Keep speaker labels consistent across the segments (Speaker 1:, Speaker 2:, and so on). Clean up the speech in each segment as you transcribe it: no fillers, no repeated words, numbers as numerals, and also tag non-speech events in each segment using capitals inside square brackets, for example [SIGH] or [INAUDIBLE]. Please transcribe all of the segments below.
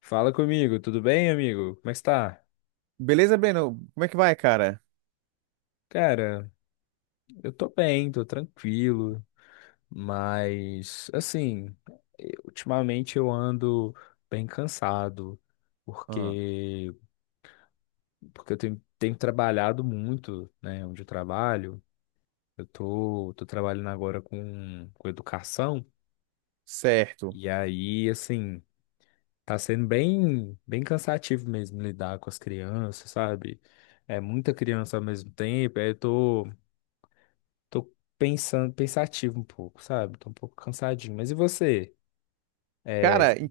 Speaker 1: Fala comigo, tudo bem, amigo? Como é que está?
Speaker 2: Beleza, Breno? Como é que vai, cara?
Speaker 1: Cara, eu tô bem, tô tranquilo, mas assim, ultimamente eu ando bem cansado,
Speaker 2: Ah,
Speaker 1: porque porque eu tenho trabalhado muito, né, onde eu trabalho. Eu tô trabalhando agora com educação,
Speaker 2: certo.
Speaker 1: e aí, assim, tá sendo bem cansativo mesmo lidar com as crianças, sabe? É muita criança ao mesmo tempo, aí eu tô pensando, pensativo um pouco, sabe? Tô um pouco cansadinho. Mas e você? É,
Speaker 2: Cara,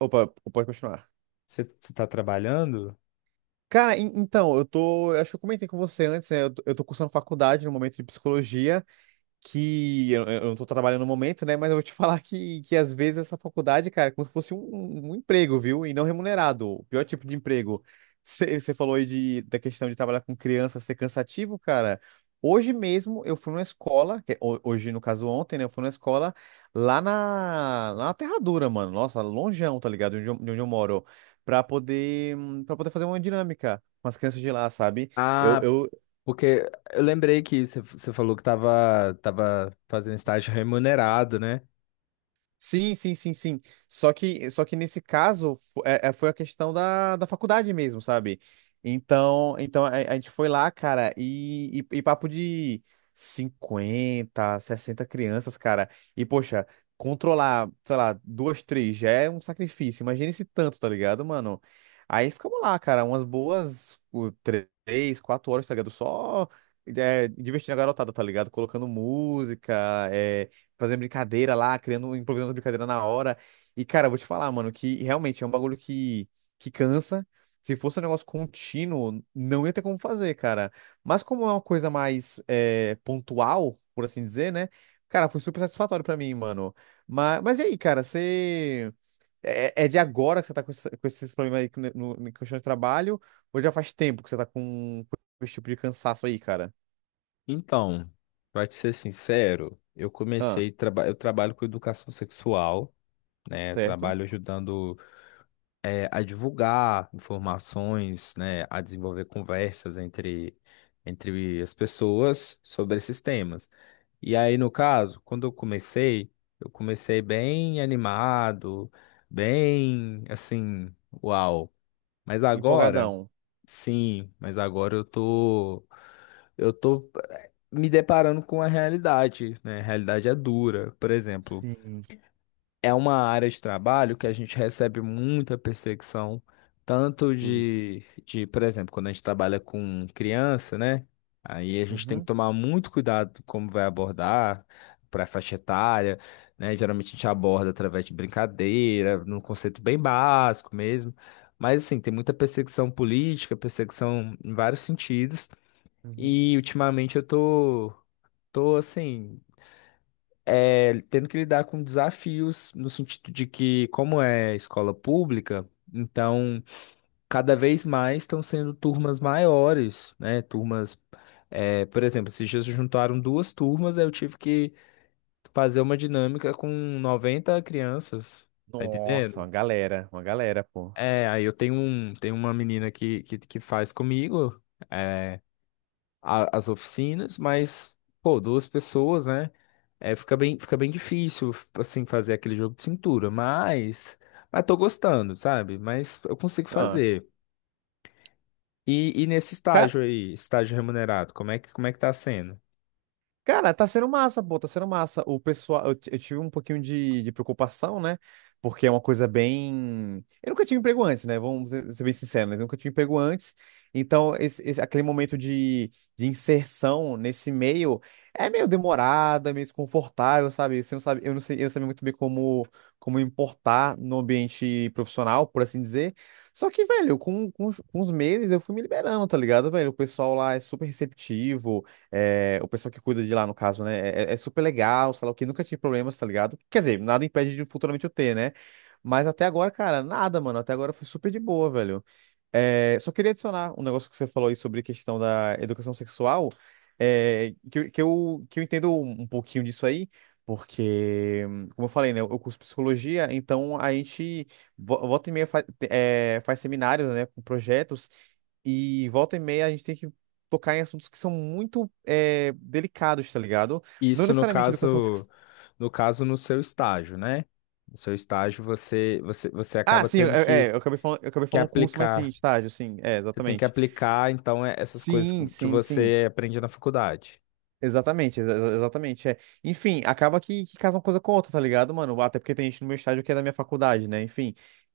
Speaker 2: opa, pode continuar.
Speaker 1: você tá trabalhando?
Speaker 2: Cara, então, eu tô. Acho que eu comentei com você antes, né? Eu tô cursando faculdade no momento de psicologia. Que eu não tô trabalhando no momento, né? Mas eu vou te [LAUGHS] falar que às vezes essa faculdade, cara, é como se fosse um emprego, viu? E não remunerado, o pior tipo de emprego. Você falou aí de, da questão de trabalhar com criança ser cansativo, cara. Hoje mesmo eu fui numa escola, que é hoje no caso ontem, né? Eu fui numa escola lá na Terra Dura, mano. Nossa, longeão, tá ligado? De onde eu moro. Pra poder, para poder fazer uma dinâmica com as crianças de lá, sabe? Eu,
Speaker 1: Ah,
Speaker 2: eu,
Speaker 1: porque eu lembrei que você falou que tava fazendo estágio remunerado, né?
Speaker 2: Sim, sim, sim, sim. Só que nesse caso foi a questão da, da faculdade mesmo, sabe? Então a gente foi lá, cara, e papo de 50 60 crianças, cara. E, poxa, controlar, sei lá, duas, três já é um sacrifício. Imagina esse tanto, tá ligado, mano? Aí ficamos lá, cara, três, quatro horas, tá ligado? Só divertindo a garotada, tá ligado? Colocando música, é, fazendo brincadeira lá, criando, improvisando brincadeira na hora. E, cara, eu vou te falar, mano, que realmente é um bagulho que cansa. Se fosse um negócio contínuo, não ia ter como fazer, cara. Mas como é uma coisa mais pontual, por assim dizer, né? Cara, foi super satisfatório pra mim, mano. Mas e aí, cara, você. É de agora que você tá com, com esses problemas aí no, no, em questão de trabalho? Ou já faz tempo que você tá com esse tipo de cansaço aí, cara?
Speaker 1: Então, pra te ser sincero, eu
Speaker 2: Ah,
Speaker 1: comecei, traba eu trabalho com educação sexual, né? Eu
Speaker 2: certo?
Speaker 1: trabalho ajudando, a divulgar informações, né, a desenvolver conversas entre as pessoas sobre esses temas. E aí, no caso, quando eu comecei bem animado, bem assim, uau. Mas agora,
Speaker 2: Empolgadão.
Speaker 1: sim, mas agora eu tô me deparando com a realidade, né? A realidade é dura. Por exemplo,
Speaker 2: Sim,
Speaker 1: é uma área de trabalho que a gente recebe muita perseguição, tanto
Speaker 2: putz.
Speaker 1: de, por exemplo, quando a gente trabalha com criança, né? Aí a gente tem que
Speaker 2: Uhum,
Speaker 1: tomar muito cuidado como vai abordar para a faixa etária, né? Geralmente a gente aborda através de brincadeira, num conceito bem básico mesmo. Mas assim, tem muita perseguição política, perseguição em vários sentidos,
Speaker 2: uhum.
Speaker 1: e ultimamente eu tô assim, tendo que lidar com desafios no sentido de que, como é escola pública, então cada vez mais estão sendo turmas maiores, né? Turmas, é, por exemplo, esses dias se juntaram duas turmas, aí eu tive que fazer uma dinâmica com 90 crianças, tá
Speaker 2: Nossa,
Speaker 1: entendendo?
Speaker 2: uma galera, pô.
Speaker 1: É, aí eu tenho uma menina que faz comigo é, a- as oficinas, mas, pô, duas pessoas, né? É, fica bem difícil, assim, fazer aquele jogo de cintura, mas tô gostando, sabe? Mas eu consigo
Speaker 2: Ah,
Speaker 1: fazer. E nesse
Speaker 2: cara.
Speaker 1: estágio aí, estágio remunerado, como é que tá sendo?
Speaker 2: Cara, tá sendo massa, pô, tá sendo massa. O pessoal, eu tive um pouquinho de preocupação, né? Porque é uma coisa bem. Eu nunca tive emprego antes, né? Vamos ser bem sinceros, né? Eu nunca tive emprego antes. Então, aquele momento de inserção nesse meio é meio demorado, é meio desconfortável, sabe? Você não sabe, eu não sei, eu não sabia muito bem como, como importar no ambiente profissional, por assim dizer. Só que, velho, com os meses eu fui me liberando, tá ligado, velho? O pessoal lá é super receptivo. É, o pessoal que cuida de lá, no caso, né? É super legal, sei lá o que, nunca tive problemas, tá ligado? Quer dizer, nada impede de futuramente eu ter, né? Mas até agora, cara, nada, mano. Até agora foi super de boa, velho. É, só queria adicionar um negócio que você falou aí sobre questão da educação sexual, é, que, eu, que eu que eu entendo um pouquinho disso aí, porque, como eu falei, né, eu curso psicologia, então a gente volta e meia faz seminários, né, com projetos, e volta e meia a gente tem que tocar em assuntos que são muito delicados, tá ligado? Não
Speaker 1: Isso no
Speaker 2: necessariamente educação sexual.
Speaker 1: caso, no caso no seu estágio, né? No seu estágio você
Speaker 2: Ah,
Speaker 1: acaba
Speaker 2: sim,
Speaker 1: tendo
Speaker 2: é, é, eu acabei
Speaker 1: que
Speaker 2: falando curso, mas sim,
Speaker 1: aplicar.
Speaker 2: estágio, sim, é,
Speaker 1: Você tem que
Speaker 2: exatamente.
Speaker 1: aplicar, então, essas coisas
Speaker 2: Sim,
Speaker 1: que
Speaker 2: sim, sim.
Speaker 1: você aprende na faculdade.
Speaker 2: Exatamente, exatamente, é. Enfim, acaba que casa uma coisa com outra, tá ligado, mano? Até porque tem gente no meu estádio que é da minha faculdade, né? Enfim.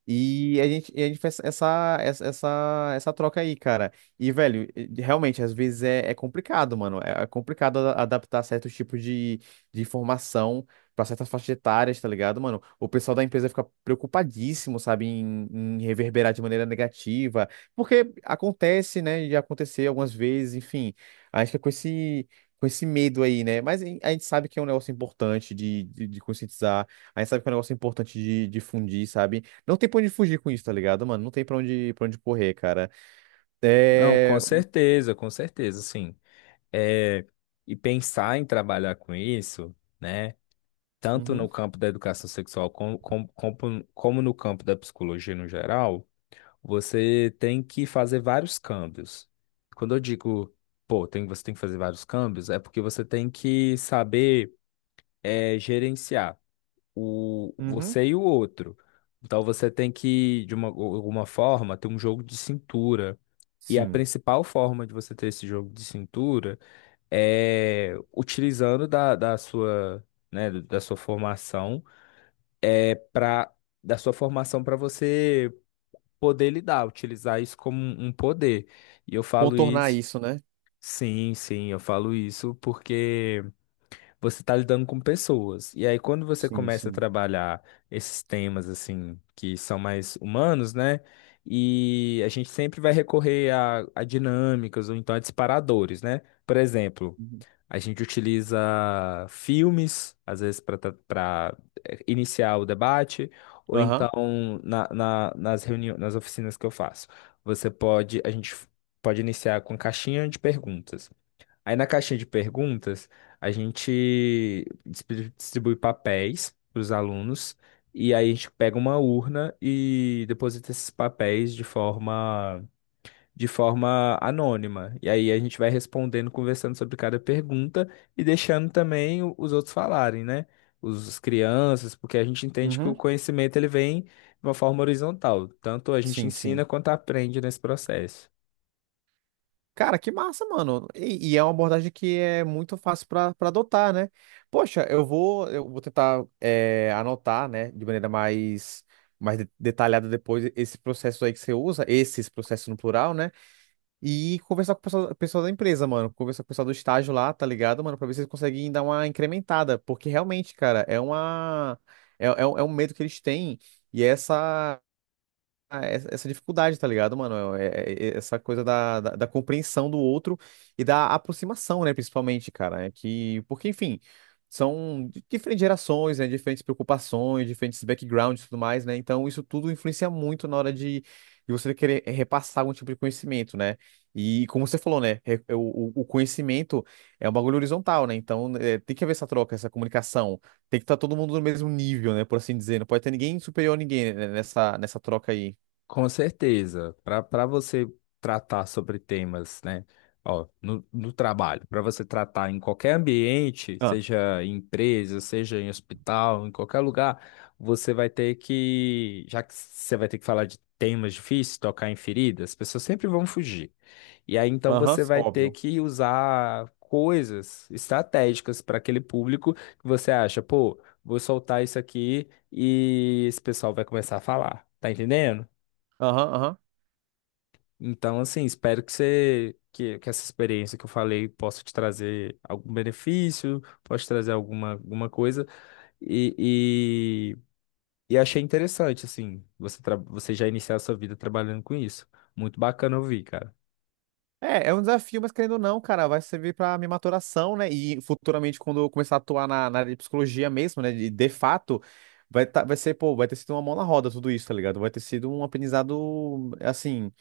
Speaker 2: E a gente faz essa troca aí, cara. E, velho, realmente, às vezes é complicado, mano. É complicado adaptar certos tipos de informação pra certas faixas etárias, tá ligado, mano? O pessoal da empresa fica preocupadíssimo, sabe, em, em reverberar de maneira negativa. Porque acontece, né? Já aconteceu algumas vezes, enfim. Acho que é com esse medo aí, né? Mas a gente sabe que é um negócio importante de conscientizar, a gente sabe que é um negócio importante de difundir, sabe? Não tem pra onde fugir com isso, tá ligado, mano? Não tem pra onde correr, cara.
Speaker 1: Não,
Speaker 2: É.
Speaker 1: com certeza, sim. É, e pensar em trabalhar com isso, né? Tanto no
Speaker 2: Uhum,
Speaker 1: campo da educação sexual como no campo da psicologia no geral, você tem que fazer vários câmbios. Quando eu digo, pô, tem, você tem que fazer vários câmbios, é porque você tem que saber gerenciar o,
Speaker 2: uhum,
Speaker 1: você e o outro. Então você tem que, de uma, alguma forma, ter um jogo de cintura. E a
Speaker 2: sim.
Speaker 1: principal forma de você ter esse jogo de cintura utilizando da sua, né, da sua formação, é para da sua formação para você poder lidar, utilizar isso como um poder. E eu falo
Speaker 2: Contornar
Speaker 1: isso,
Speaker 2: isso, né?
Speaker 1: sim, sim, eu falo isso porque você está lidando com pessoas. E aí quando você
Speaker 2: Sim,
Speaker 1: começa a
Speaker 2: sim.
Speaker 1: trabalhar esses temas assim que são mais humanos, né? E a gente sempre vai recorrer a dinâmicas ou então a disparadores, né? Por exemplo,
Speaker 2: Uhum.
Speaker 1: a gente utiliza filmes, às vezes, para iniciar o debate, ou
Speaker 2: Aham.
Speaker 1: então nas reuniões, nas oficinas que eu faço. Você pode, a gente pode iniciar com caixinha de perguntas. Aí na caixinha de perguntas, a gente distribui papéis para os alunos, e aí a gente pega uma urna e deposita esses papéis de forma anônima. E aí a gente vai respondendo, conversando sobre cada pergunta e deixando também os outros falarem, né? As crianças, porque a gente entende que o
Speaker 2: Uhum.
Speaker 1: conhecimento ele vem de uma forma horizontal. Tanto a gente
Speaker 2: Sim,
Speaker 1: ensina
Speaker 2: sim.
Speaker 1: quanto aprende nesse processo.
Speaker 2: Cara, que massa, mano. E é uma abordagem que é muito fácil para adotar, né? Poxa, eu vou tentar é, anotar, né, de maneira mais, mais detalhada depois esse processo aí que você usa, esses processos no plural, né? E conversar com o pessoal, pessoal da empresa, mano. Conversar com o pessoal do estágio lá, tá ligado, mano? Pra ver se eles conseguem dar uma incrementada. Porque realmente, cara, é uma. É um medo que eles têm. E essa. Ah, essa essa dificuldade, tá ligado, mano? Essa coisa da, da, da compreensão do outro e da aproximação, né, principalmente, cara. É que, porque, enfim, são diferentes gerações, né, diferentes preocupações, diferentes backgrounds e tudo mais, né? Então, isso tudo influencia muito na hora de você querer repassar algum tipo de conhecimento, né? E, como você falou, né, o, o conhecimento é um bagulho horizontal, né? Então, é, tem que haver essa troca, essa comunicação. Tem que estar todo mundo no mesmo nível, né? Por assim dizer. Não pode ter ninguém superior a ninguém né, nessa, nessa troca aí.
Speaker 1: Com certeza, para você tratar sobre temas, né? Ó, no trabalho, para você tratar em qualquer ambiente,
Speaker 2: Ah,
Speaker 1: seja em empresa, seja em hospital, em qualquer lugar, você vai ter que, já que você vai ter que falar de temas difíceis, tocar em feridas, as pessoas sempre vão fugir. E aí então
Speaker 2: aham,
Speaker 1: você vai ter
Speaker 2: óbvio.
Speaker 1: que usar coisas estratégicas para aquele público que você acha, pô, vou soltar isso aqui e esse pessoal vai começar a falar, tá entendendo?
Speaker 2: Aham, aham.
Speaker 1: Então, assim, espero que que essa experiência que eu falei possa te trazer algum benefício, possa te trazer alguma, alguma coisa. E, e, e achei interessante, assim, você já iniciar a sua vida trabalhando com isso. Muito bacana ouvir, cara.
Speaker 2: É, é um desafio, mas querendo ou não, cara, vai servir pra minha maturação, né? E futuramente, quando eu começar a atuar na, na área de psicologia mesmo, né? De fato, vai ser, pô, vai ter sido uma mão na roda tudo isso, tá ligado? Vai ter sido um aprendizado, assim,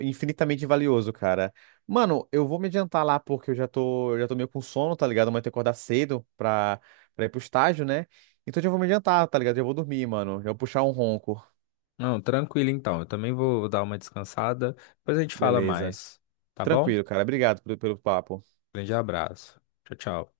Speaker 2: infinitamente valioso, cara. Mano, eu vou me adiantar lá porque eu já tô meio com sono, tá ligado? Amanhã eu que acordar cedo pra, pra ir pro estágio, né? Então eu já vou me adiantar, tá ligado? Já vou dormir, mano. Já vou puxar um ronco.
Speaker 1: Não, tranquilo então. Eu também vou dar uma descansada. Depois a gente fala
Speaker 2: Beleza.
Speaker 1: mais, tá bom?
Speaker 2: Tranquilo, cara. Obrigado pelo, pelo papo.
Speaker 1: Grande abraço. Tchau, tchau.